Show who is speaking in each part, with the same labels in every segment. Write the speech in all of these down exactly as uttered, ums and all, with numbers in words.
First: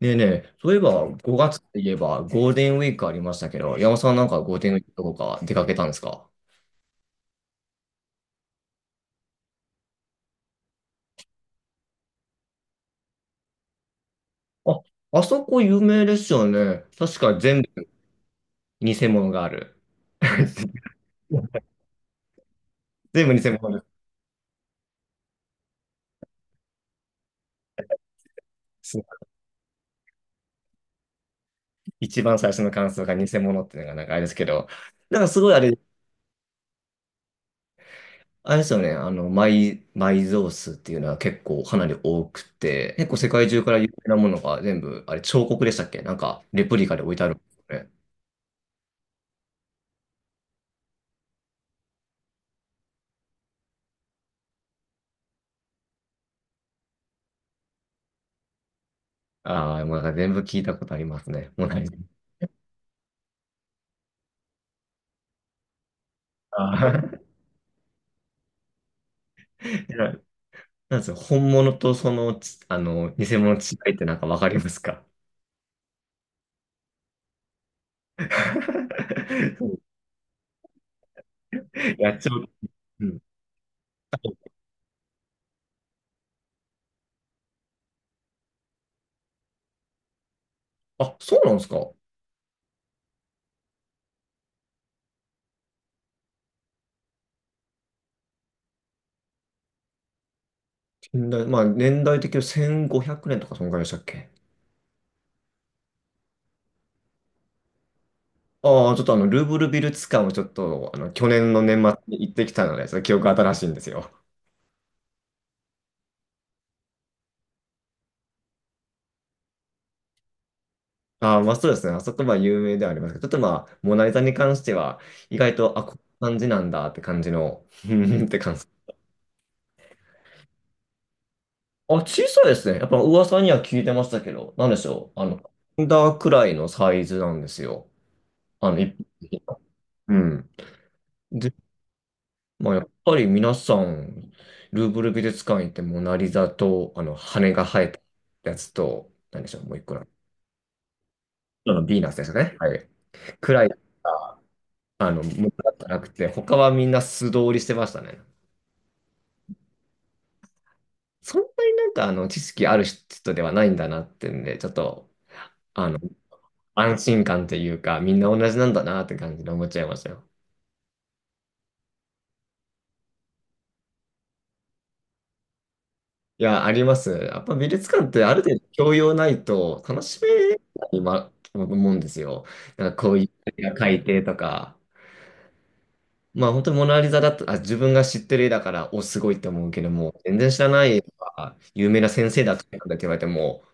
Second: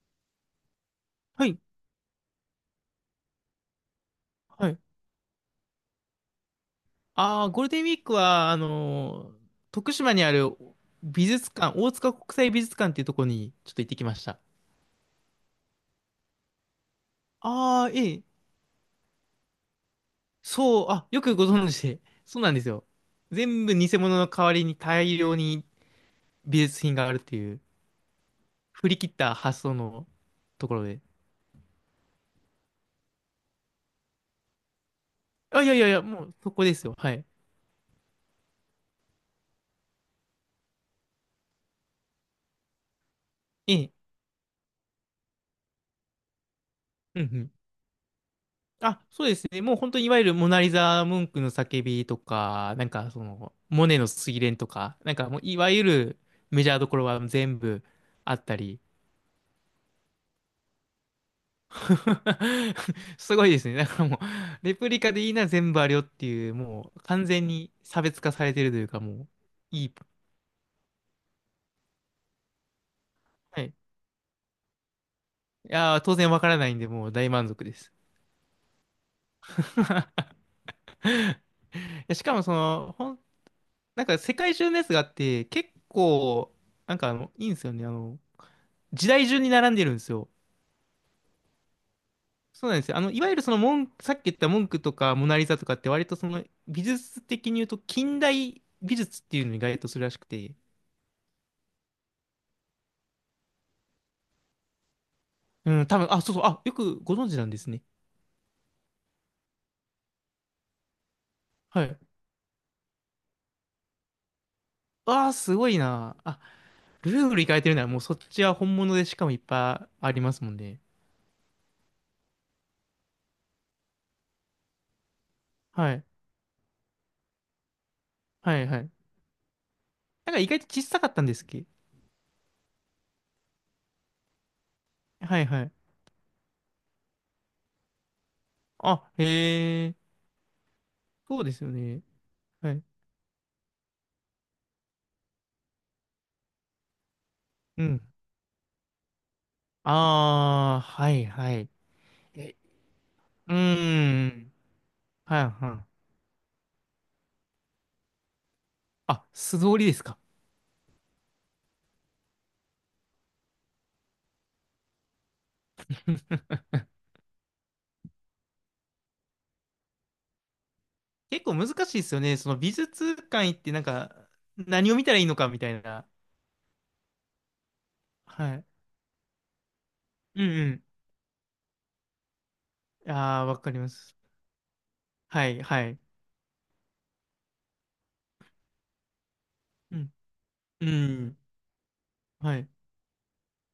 Speaker 1: ねえねえ、そういえば
Speaker 2: は
Speaker 1: 5
Speaker 2: い。
Speaker 1: 月といえばゴールデンウィークありましたけど、山本さんなんかゴール
Speaker 2: は
Speaker 1: デンウィ
Speaker 2: い。
Speaker 1: ークどこか出かけたんですか？
Speaker 2: ああ、ゴールデンウィークは、あのー徳島にある美術館、大塚国際美術館っていうところにちょっと行ってきました。
Speaker 1: あ、あそこ有名ですよね。確か全
Speaker 2: あ
Speaker 1: 部
Speaker 2: あ、ええ。
Speaker 1: 偽物がある。
Speaker 2: そう、あ、よくご存知で。そうなんですよ。
Speaker 1: 全部偽
Speaker 2: 全部
Speaker 1: 物で
Speaker 2: 偽物の代わりに大量に美術品があるっていう、振り切
Speaker 1: す。
Speaker 2: った発想のところで。
Speaker 1: 一番最初の感想が偽物っていうのがなんかあれですけど、なんかすごいあ
Speaker 2: あ、いや
Speaker 1: れ、
Speaker 2: いやいや、もうそこですよ。はい。
Speaker 1: あれですよね、あの、埋、埋蔵数っていうのは結構かなり多くて、結構世界中か
Speaker 2: え
Speaker 1: ら有
Speaker 2: え。
Speaker 1: 名なものが全部、あれ彫刻でしたっけ？なんかレプリカで置い
Speaker 2: う
Speaker 1: て
Speaker 2: んう
Speaker 1: あるんで
Speaker 2: ん。
Speaker 1: すよね。
Speaker 2: あ、そうですね。もう本当にいわゆるモナリザ・ムンクの叫びとか、なんかその、モネの睡蓮とか、なんかもういわゆるメジャーどころは全部あったり。
Speaker 1: ああ、なんか全部聞いたことありますね。もうない。
Speaker 2: すごいですね。だからもう、レプリカでいいな全部あるよっていう、
Speaker 1: あ
Speaker 2: もう
Speaker 1: ー。
Speaker 2: 完全に差別化されてるというか、もう、いい。
Speaker 1: ななんですよ、本物とそのち、あの、偽物の
Speaker 2: はい。い
Speaker 1: 違いってなんかわかりますか？
Speaker 2: やー、当然わからないんで、もう大満足です。
Speaker 1: そう、 や
Speaker 2: や、
Speaker 1: っ
Speaker 2: し
Speaker 1: ち
Speaker 2: か
Speaker 1: ゃ
Speaker 2: も
Speaker 1: う。
Speaker 2: その、
Speaker 1: う
Speaker 2: ほん、
Speaker 1: ん。
Speaker 2: なんか世界中のやつがあって、結構、なんかあの、いいんですよね。あの、時代順に並んでるんですよ。
Speaker 1: あ、そうなんですか。
Speaker 2: そうなんですよ。あの、いわゆるその文、さっき言った文句とかモナリザとかって割とその美術的に言うと近代美術っていうのに該当するらしくて。
Speaker 1: 近代、まあ、年代的にせんごひゃくねんとかそんぐらいでしたっけ？
Speaker 2: うん、多分、あ、そうそう、あ、よくご存知なんですね。
Speaker 1: ああー、ちょっとあの、ルーブル美術館をちょっと、あの、去年の年
Speaker 2: は
Speaker 1: 末
Speaker 2: い。
Speaker 1: に行ってきたので、その記憶新しいんですよ。
Speaker 2: ああ、すごいな。あ、ルーブル行かれてるならもうそっちは本物でしかもいっぱいありますもんね。
Speaker 1: ああ、まあそうですね。あそこは有名ではありますけど、ちょっとまあ、モナリザに関しては、意外と、あ、
Speaker 2: は
Speaker 1: こん
Speaker 2: い。
Speaker 1: な感じなんだって感じの、うんって感
Speaker 2: は
Speaker 1: じ。
Speaker 2: いはい。なんか意外と小さかったんですっけ？
Speaker 1: あ、小さいですね。やっぱ噂には聞いてましたけど、なんでしょう。あの、
Speaker 2: はいはい。
Speaker 1: ハンダーくらいのサイズなんですよ。あの、一般
Speaker 2: あ、
Speaker 1: 的な。
Speaker 2: へえ、
Speaker 1: うん。
Speaker 2: そうで
Speaker 1: で、
Speaker 2: すよね。は
Speaker 1: まあ、や
Speaker 2: い。
Speaker 1: っぱり皆さん、ルーブル美術館行ってモナリザと、あの、羽が生
Speaker 2: う
Speaker 1: えた
Speaker 2: ん。
Speaker 1: やつと、なんでしょう、もう一個の、
Speaker 2: ああ、はいはい。
Speaker 1: あの、ヴィーナスですね。
Speaker 2: え、
Speaker 1: はい。く
Speaker 2: う
Speaker 1: らい、
Speaker 2: ーん。
Speaker 1: あの、も
Speaker 2: は
Speaker 1: の
Speaker 2: い
Speaker 1: だっ
Speaker 2: は
Speaker 1: た
Speaker 2: い。
Speaker 1: らなくて、他はみんな素通りしてましたね。
Speaker 2: あ、素通りですか。
Speaker 1: そんなになんか、あの、知識ある人ではないんだなってんで、ちょっと、安心感というか、みんな同じなんだなって感じで思っちゃいましたよ。
Speaker 2: 結構難しいですよね。その美術館行ってなんか何を見たらいいのかみたいな。
Speaker 1: いや、あります。やっぱ美術館ってある
Speaker 2: は
Speaker 1: 程度
Speaker 2: い。
Speaker 1: 教養ないと楽し
Speaker 2: う
Speaker 1: め
Speaker 2: ん
Speaker 1: ないまと思うんですよ。なんか
Speaker 2: う
Speaker 1: こ
Speaker 2: ん。
Speaker 1: ういう
Speaker 2: ああ、わ
Speaker 1: 絵
Speaker 2: か
Speaker 1: が
Speaker 2: りま
Speaker 1: 描い
Speaker 2: す。
Speaker 1: てとか。
Speaker 2: はいはい。
Speaker 1: まあ本当にモナリザだと、あ、自分が知ってる絵だから、お、すごいって思うけど
Speaker 2: うん。
Speaker 1: も、全然知らな
Speaker 2: う
Speaker 1: い絵と
Speaker 2: ん。
Speaker 1: か、有名な先生だ
Speaker 2: は
Speaker 1: とか
Speaker 2: い。
Speaker 1: って言われても、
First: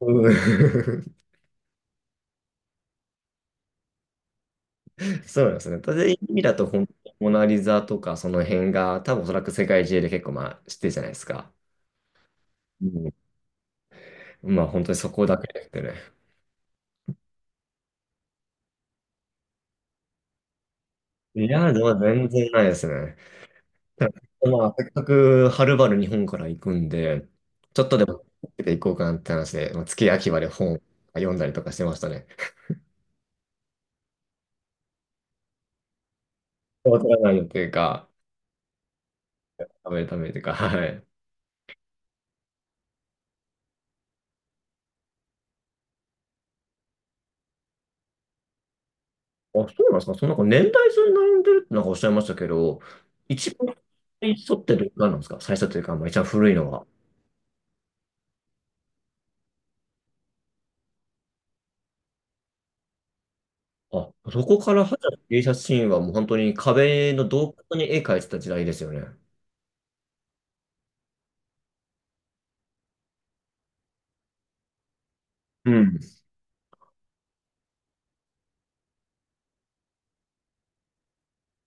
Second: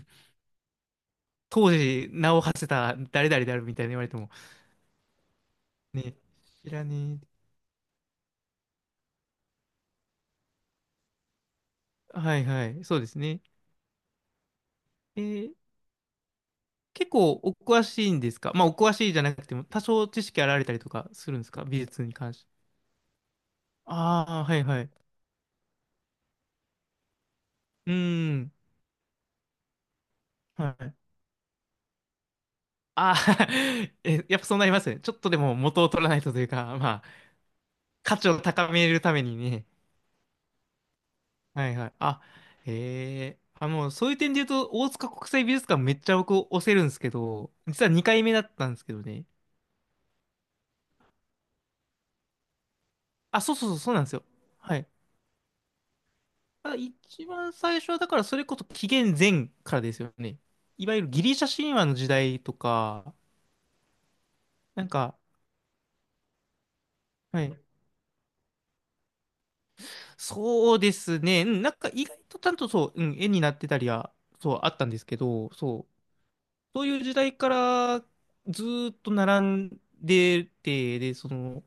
Speaker 1: うん。
Speaker 2: 当時名を馳せた誰々であるみたいに言われても。
Speaker 1: そうなんですね。ただ
Speaker 2: ね。
Speaker 1: 意味だと
Speaker 2: 知ら
Speaker 1: 本当に
Speaker 2: ね
Speaker 1: モナリザとかその辺が、多分おそらく世界中で結構まあ知ってるじゃないですか。
Speaker 2: え。はいはい。
Speaker 1: う
Speaker 2: そうで
Speaker 1: ん、
Speaker 2: すね。
Speaker 1: まあ本当にそ
Speaker 2: え
Speaker 1: こだけ
Speaker 2: ー
Speaker 1: ですね。
Speaker 2: 結構お詳しいんですか？まあお詳しいじゃなくても多少知識あられたりとかする
Speaker 1: い
Speaker 2: んですか？
Speaker 1: や、
Speaker 2: 美
Speaker 1: でも
Speaker 2: 術に
Speaker 1: 全
Speaker 2: 関し
Speaker 1: 然
Speaker 2: て。
Speaker 1: ないですね。ただ
Speaker 2: ああ、はい
Speaker 1: まあ、
Speaker 2: はい。
Speaker 1: せ
Speaker 2: う
Speaker 1: っかくはるばる日本から行くんで、ちょっ
Speaker 2: ー
Speaker 1: とでも
Speaker 2: ん。
Speaker 1: 行こうかなって話で、まあ、月秋まで
Speaker 2: は
Speaker 1: 本
Speaker 2: い。
Speaker 1: 読んだりとかしてましたね。
Speaker 2: ああ、 え、やっぱそうなりますね。ちょっとでも元を取らないとというか、ま
Speaker 1: お
Speaker 2: あ、
Speaker 1: らないよっていうか、
Speaker 2: 価値を高めるためにね。
Speaker 1: 食べるためというか、はい。
Speaker 2: はいはい。あ、へえ。あ、もうそういう点で言うと、大塚国際美術館めっちゃ僕押せるんですけど、実はにかいめだったんですけどね。
Speaker 1: あ、そうなんですか。そのなんか年代順に並んでるってなんかおっしゃいましたけど、
Speaker 2: あ、
Speaker 1: 一
Speaker 2: そうそう
Speaker 1: 番
Speaker 2: そう、そうなんですよ。
Speaker 1: 最初って
Speaker 2: は
Speaker 1: ど
Speaker 2: い。
Speaker 1: れなんですか？最初というか、まあ、一番古いの
Speaker 2: あ、
Speaker 1: は。
Speaker 2: 一番最初は、だからそれこそ紀元前からですよね。いわゆるギリシャ神話の時代とか、
Speaker 1: あ、そこから
Speaker 2: なん
Speaker 1: 始まっ
Speaker 2: か、
Speaker 1: た芸術シーンはもう本当に壁の
Speaker 2: は
Speaker 1: 洞
Speaker 2: い。
Speaker 1: 窟に絵描いてた時代ですよね。
Speaker 2: そうですね。うん、なんか意外とちゃんとそう、うん、絵になってたりは、そう、あったんですけど、
Speaker 1: う
Speaker 2: そう。
Speaker 1: ん、
Speaker 2: そういう時代からずーっと並んでて、で、その、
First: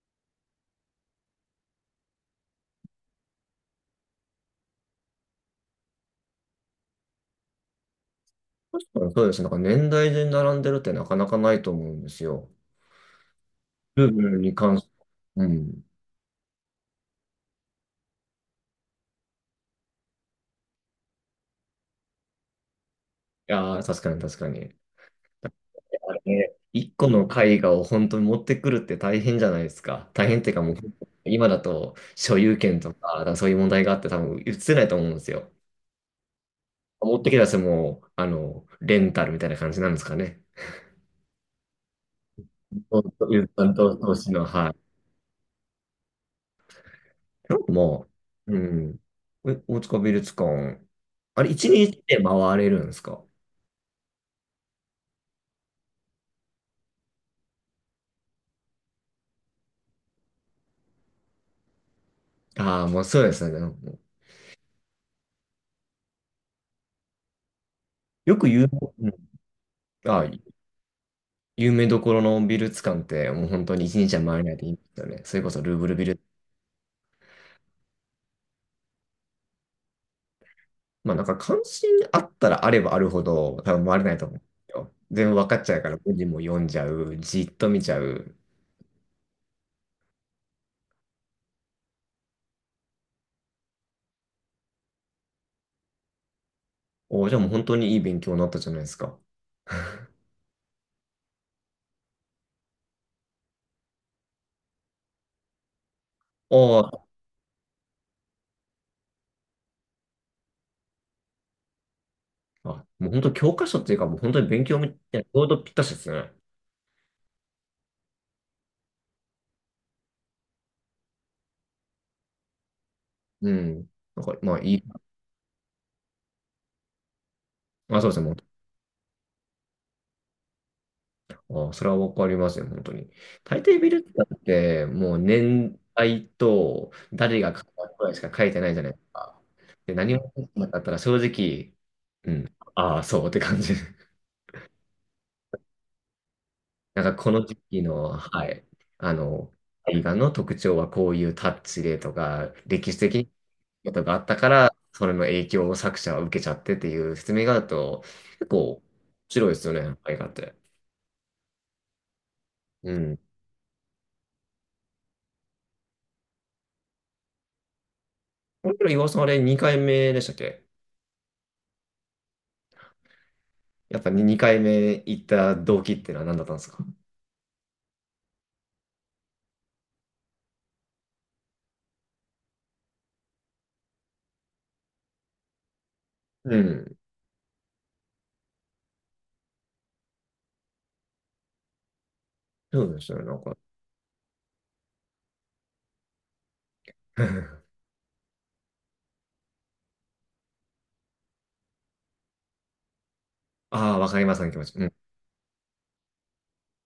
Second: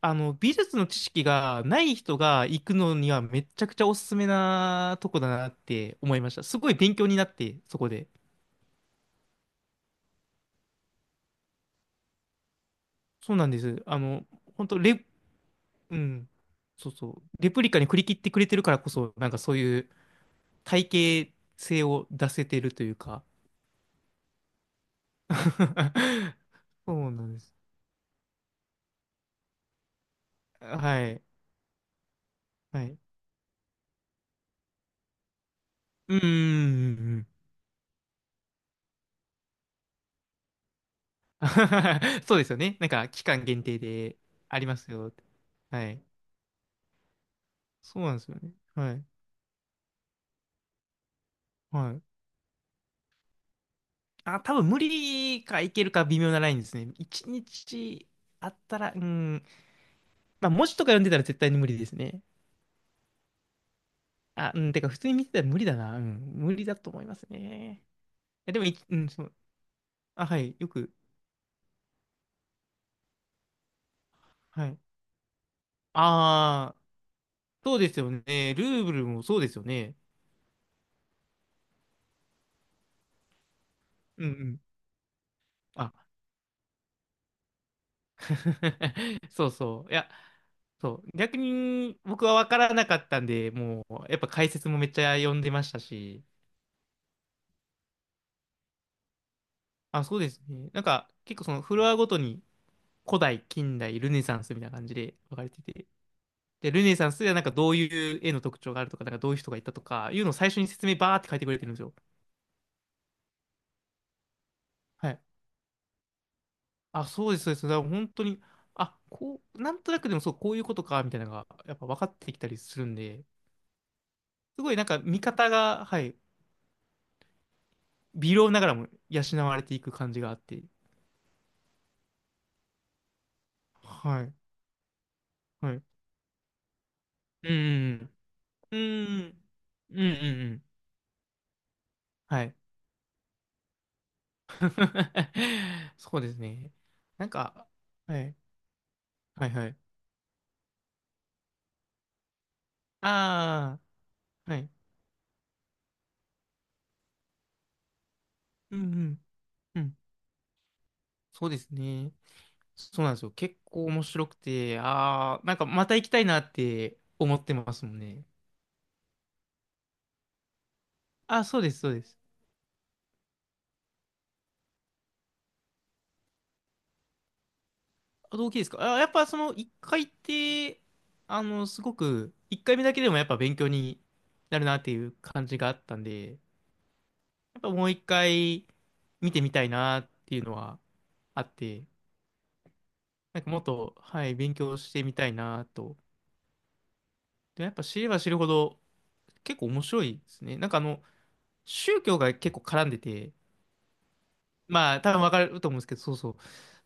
Speaker 2: あの、美術の知識がない人が行くのにはめちゃくちゃおすすめなとこだなって思いました。すごい勉強になって、そこで。
Speaker 1: 確かにそうですね。なんか年代順に並んでるってなかなかないと思うんですよ。
Speaker 2: そうなんです。あ
Speaker 1: 部
Speaker 2: の、
Speaker 1: 分に
Speaker 2: 本
Speaker 1: 関
Speaker 2: 当
Speaker 1: して。
Speaker 2: レ、
Speaker 1: うん。い
Speaker 2: うん、そうそう。レプリカに振り切ってくれてるからこそ、なんかそういう体系性を出せてるというか。
Speaker 1: やー、確かに確かに。いや ね、一
Speaker 2: そ
Speaker 1: 個
Speaker 2: うな
Speaker 1: の
Speaker 2: んです。
Speaker 1: 絵画を本当に持ってくるって大変じゃないですか。大変っていうかもう、
Speaker 2: はい。
Speaker 1: 今だと所有権
Speaker 2: は
Speaker 1: と
Speaker 2: い。
Speaker 1: か、だからそういう問題があって多分映せないと思うんですよ。
Speaker 2: うんうんう
Speaker 1: 持っ
Speaker 2: ん。
Speaker 1: てきた人も、あの、レンタルみたいな感じなんですかね。
Speaker 2: そうですよね。なん
Speaker 1: そ
Speaker 2: か
Speaker 1: う
Speaker 2: 期
Speaker 1: そ
Speaker 2: 間
Speaker 1: う、
Speaker 2: 限
Speaker 1: 担
Speaker 2: 定
Speaker 1: 当投
Speaker 2: で
Speaker 1: 資の、
Speaker 2: あり
Speaker 1: はい。
Speaker 2: ますよって。はい。
Speaker 1: なんか
Speaker 2: そう
Speaker 1: も
Speaker 2: なんですよね。
Speaker 1: う、う
Speaker 2: は
Speaker 1: ん。
Speaker 2: い。
Speaker 1: え、大塚美術館、あれ、一
Speaker 2: は
Speaker 1: 日
Speaker 2: い。
Speaker 1: で回れるんですか？
Speaker 2: あ、多分無理かいけるか微妙なラインですね。一日あったら、うん。まあ文字とか読んでたら絶対に無理ですね。
Speaker 1: ああ、もうそうですね。もう
Speaker 2: あ、うん。てか普通に見てたら無理だな。うん。無理だと思いますね。
Speaker 1: よく
Speaker 2: え、でも
Speaker 1: 有名、
Speaker 2: い、う
Speaker 1: う
Speaker 2: ん、
Speaker 1: ん、
Speaker 2: そう。
Speaker 1: あ
Speaker 2: あ、
Speaker 1: あ、
Speaker 2: はい。よく。
Speaker 1: 有名どころの美術館ってもう本当に一日は回れないで
Speaker 2: は
Speaker 1: いいん
Speaker 2: い。
Speaker 1: ですよね。それこそルーブル美術。
Speaker 2: ああ、そうですよね。ルーブルもそうですよね。
Speaker 1: まあなんか関心あったらあればあるほど多分回れない
Speaker 2: う
Speaker 1: と
Speaker 2: んう
Speaker 1: 思うんで
Speaker 2: ん。
Speaker 1: すよ。全部分かっちゃうか
Speaker 2: あ、
Speaker 1: ら文字も読んじゃう。じっと見ちゃう。
Speaker 2: そうそう。いや、そう。逆に僕は分からなかったんで、もう、やっぱ解説もめっちゃ読んでましたし、
Speaker 1: おー、じゃあもう本当にいい勉強になったじゃないですか。
Speaker 2: あ、そうですね。なんか、結構そのフロアごとに古代、近代、ルネサンスみたいな感じで分かれてて、
Speaker 1: お
Speaker 2: で、ルネ
Speaker 1: ー、
Speaker 2: サンスではなんかどういう絵の特徴があるとか、なんかどういう人がいたとか、いうのを最初に説明バーって書いてくれてるんですよ。
Speaker 1: あ、もう本当教科書っていうかもう本当に勉強み
Speaker 2: は
Speaker 1: た
Speaker 2: い。
Speaker 1: いな、ちょうどぴったしですね。
Speaker 2: あ、そうです、そうです。だから本当に、あ、こう、なんとなくでもそう、こういうことか、みたいなのが、やっぱ分かってきたりするんで、
Speaker 1: うん。なんかまあ
Speaker 2: すご
Speaker 1: い
Speaker 2: いな
Speaker 1: い。
Speaker 2: んか見方が、はい、
Speaker 1: あ、そうです
Speaker 2: 微
Speaker 1: ね。
Speaker 2: 量ながらも養われていく感じがあって。
Speaker 1: ああ、それはわかりますね、本当に。大抵ビル
Speaker 2: は
Speaker 1: ダー
Speaker 2: い。
Speaker 1: って、もう
Speaker 2: は
Speaker 1: 年
Speaker 2: い。
Speaker 1: 代と誰
Speaker 2: う
Speaker 1: が買ったくら
Speaker 2: ん。
Speaker 1: いしか書いてない
Speaker 2: うん。う
Speaker 1: じゃないですか。
Speaker 2: ん。
Speaker 1: で、
Speaker 2: うん。うん
Speaker 1: 何
Speaker 2: う
Speaker 1: も
Speaker 2: ん
Speaker 1: 書
Speaker 2: う
Speaker 1: いてな
Speaker 2: ん。
Speaker 1: かったら正直、う
Speaker 2: はい。
Speaker 1: ん、ああ、そうって感じ。
Speaker 2: そうですね。
Speaker 1: なんか
Speaker 2: な
Speaker 1: こ
Speaker 2: ん
Speaker 1: の時
Speaker 2: か、
Speaker 1: 期の、
Speaker 2: はい。
Speaker 1: はい、あ
Speaker 2: はい
Speaker 1: の、
Speaker 2: はい。
Speaker 1: 映画の特徴はこういうタッチでとか、歴史的
Speaker 2: あ
Speaker 1: なことがあったか
Speaker 2: あ、はい。
Speaker 1: ら、それの影響を作者は受けちゃってっていう説明があると、結構
Speaker 2: うん
Speaker 1: 面
Speaker 2: うん。
Speaker 1: 白いですよ
Speaker 2: う
Speaker 1: ね、
Speaker 2: ん。
Speaker 1: 映画って。
Speaker 2: そうですね。
Speaker 1: う
Speaker 2: そうなん
Speaker 1: ん。
Speaker 2: ですよ。結構面白くて、ああ、なんかまた行きたいなって思ってますもんね。
Speaker 1: これ、岩尾さん、あれにかいめでしたっけ？
Speaker 2: あ、そうです、そうです。
Speaker 1: やっぱにかいめ行った動機ってのは何だったんですか？
Speaker 2: あ、動機ですか。あ、やっぱその一回って、あの、すごく、一回目だけでもやっぱ勉強になるなっていう感じがあったんで、や
Speaker 1: うん。
Speaker 2: っぱもう一回見てみたいなっていうのはあって、
Speaker 1: そうでしたね、な
Speaker 2: な
Speaker 1: ん
Speaker 2: んか
Speaker 1: か。
Speaker 2: もっと、はい、勉強してみたいなと。で、やっ ぱ知れば知るほど結構面白いですね。なんかあの、宗教が結構絡んでて、
Speaker 1: ああ、わかりますね、その気持ち。う
Speaker 2: ま
Speaker 1: ん。
Speaker 2: あ多分わかると思うんですけど、そうそう。だ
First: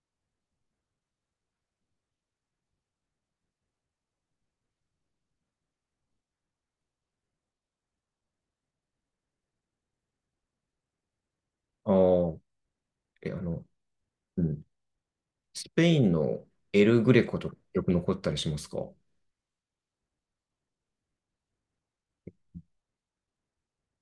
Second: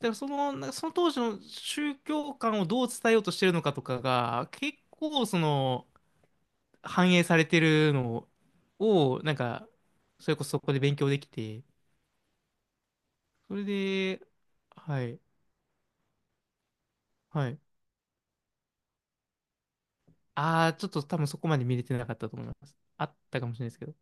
Speaker 2: からその、なんかその当時の宗教観をどう伝えようとしてるのかとかが、結構その、反映されてるのを、なんか、それこそそこで勉強できて、
Speaker 1: ああ、え、あ
Speaker 2: それ
Speaker 1: の、
Speaker 2: で、
Speaker 1: うん。
Speaker 2: はい、
Speaker 1: スペインのエルグレコ
Speaker 2: は
Speaker 1: とか
Speaker 2: い。
Speaker 1: よく残ったりしますか？
Speaker 2: ああ、ちょっと多分そこまで見れてなかったと思います。あったかもしれないですけど。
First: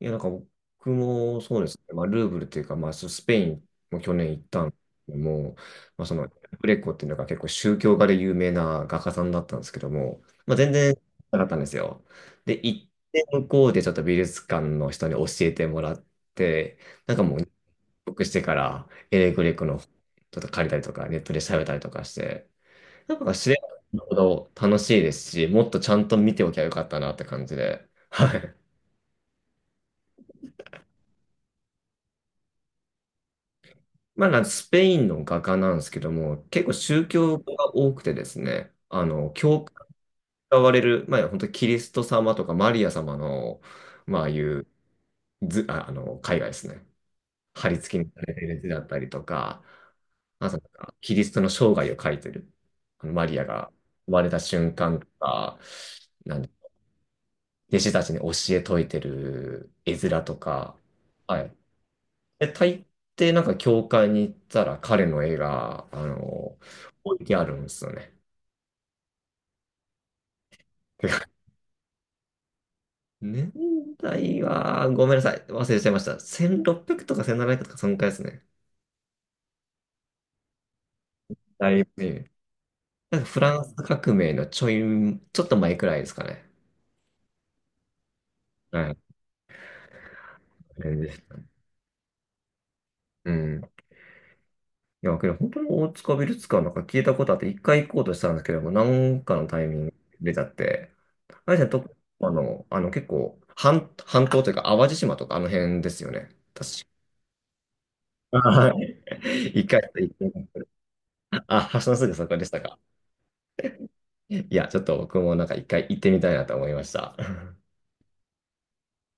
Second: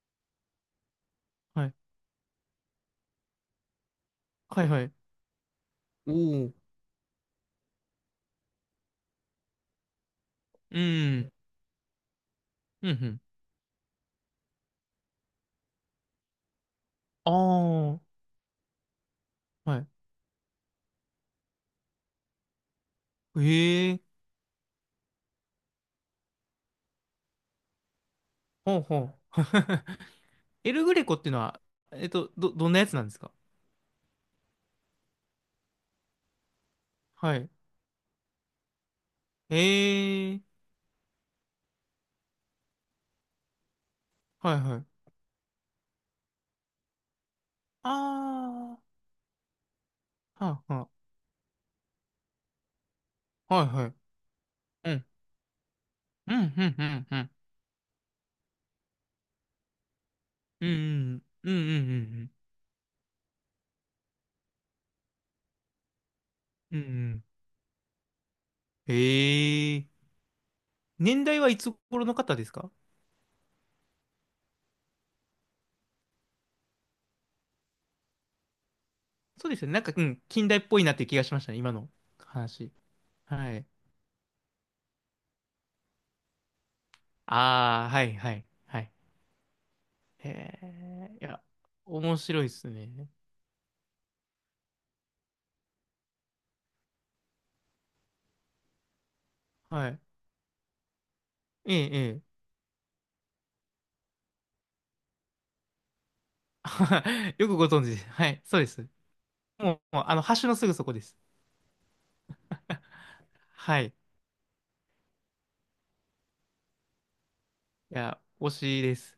Speaker 1: いや、なんか僕もそう
Speaker 2: は
Speaker 1: で
Speaker 2: い、
Speaker 1: すね。まあ、ルーブルっていうか、まあ、スペインも去年行った
Speaker 2: はい、
Speaker 1: んです
Speaker 2: はい。
Speaker 1: けども、まあ、
Speaker 2: お
Speaker 1: その、
Speaker 2: お、
Speaker 1: グレコっていうのが結構宗教画で有名な画家さんだったんですけども、まあ、全
Speaker 2: う
Speaker 1: 然
Speaker 2: ん、
Speaker 1: なかったんですよ。で、行
Speaker 2: う
Speaker 1: っ
Speaker 2: ん、うん。
Speaker 1: て向こうでちょっと美術館の人に教えてもらって、なんかもう入
Speaker 2: あ
Speaker 1: 国してから、エレグレコ
Speaker 2: あ、は
Speaker 1: のち
Speaker 2: い。
Speaker 1: ょっと借りたりとか、ネットで調べたりとかして、なんか知れば知
Speaker 2: え
Speaker 1: る
Speaker 2: え、
Speaker 1: ほど楽しいですし、もっとちゃんと見ておきゃよかったなって感じで、はい。
Speaker 2: ほうほう。エルグレコっていうのは、えっと、ど、どんなやつなんですか？
Speaker 1: まあ、なんかスペインの画家なんですけども、結構宗
Speaker 2: は
Speaker 1: 教
Speaker 2: い。
Speaker 1: が多くてですね、あの、教会
Speaker 2: え
Speaker 1: が
Speaker 2: え、
Speaker 1: 割れる、まあ、本当にキリスト様とかマリア様の、まあ、ああい
Speaker 2: はい、
Speaker 1: う
Speaker 2: はい。
Speaker 1: ず、あ、あの、絵画ですね。貼り付きにされてる図だっ
Speaker 2: あ
Speaker 1: たりとか、
Speaker 2: あ、
Speaker 1: あとな
Speaker 2: は
Speaker 1: ん
Speaker 2: あ、は
Speaker 1: かキリストの生涯を描いてる、あのマリア
Speaker 2: あ、
Speaker 1: が
Speaker 2: はい、はい。
Speaker 1: 生まれた瞬
Speaker 2: う
Speaker 1: 間と
Speaker 2: ん、
Speaker 1: か、
Speaker 2: う
Speaker 1: なん
Speaker 2: ん、うん、うん、うん。
Speaker 1: 弟子たちに教え説いてる絵面と
Speaker 2: う
Speaker 1: か、
Speaker 2: ん
Speaker 1: は
Speaker 2: うんう
Speaker 1: い。
Speaker 2: ん
Speaker 1: え、大抵なんか教会に行ったら彼の絵が、あの、
Speaker 2: うんうんうんう
Speaker 1: 置
Speaker 2: ん、
Speaker 1: いてあるんですよね。
Speaker 2: へえ、
Speaker 1: て
Speaker 2: 年
Speaker 1: か、
Speaker 2: 代はいつ頃の方ですか？
Speaker 1: 年代は、ごめんなさい。忘れちゃいました。せんろっぴゃくとかせんななひゃくとかそのくらいですね。
Speaker 2: そうですよね、なんか、うん、近代っぽいなっていう気がしましたね、
Speaker 1: だ
Speaker 2: 今
Speaker 1: い
Speaker 2: の
Speaker 1: ぶね。
Speaker 2: 話。
Speaker 1: なんかフ
Speaker 2: は
Speaker 1: ラン
Speaker 2: い、
Speaker 1: ス革命のちょい、ちょっと前くらいですかね。
Speaker 2: ああー、はいはいは
Speaker 1: は
Speaker 2: い。
Speaker 1: い。
Speaker 2: へ
Speaker 1: 全然、
Speaker 2: え、いや面白いですね。
Speaker 1: うん。いや、けど本当に大塚ビルツ館なんか聞いたことあって、一回行こうとしたんですけども、なんかのタイミン
Speaker 2: は
Speaker 1: グ
Speaker 2: い。
Speaker 1: 出ちゃって、あれじゃと、
Speaker 2: ええ
Speaker 1: あ
Speaker 2: え
Speaker 1: の、あの結構半、半島というか淡路島とかあの辺ですよね。
Speaker 2: え。
Speaker 1: 確
Speaker 2: よくご存知です。はい、
Speaker 1: か。
Speaker 2: そうで
Speaker 1: は
Speaker 2: す。
Speaker 1: い。一
Speaker 2: も
Speaker 1: 回
Speaker 2: う、もう
Speaker 1: 行
Speaker 2: あ
Speaker 1: っ
Speaker 2: の
Speaker 1: てみ
Speaker 2: 橋のすぐそこです。
Speaker 1: た、あ、橋のすぐそこでしたか。
Speaker 2: はい。い
Speaker 1: いや、ちょっと僕もなんか一回行ってみたいなと思いました。
Speaker 2: や推しです。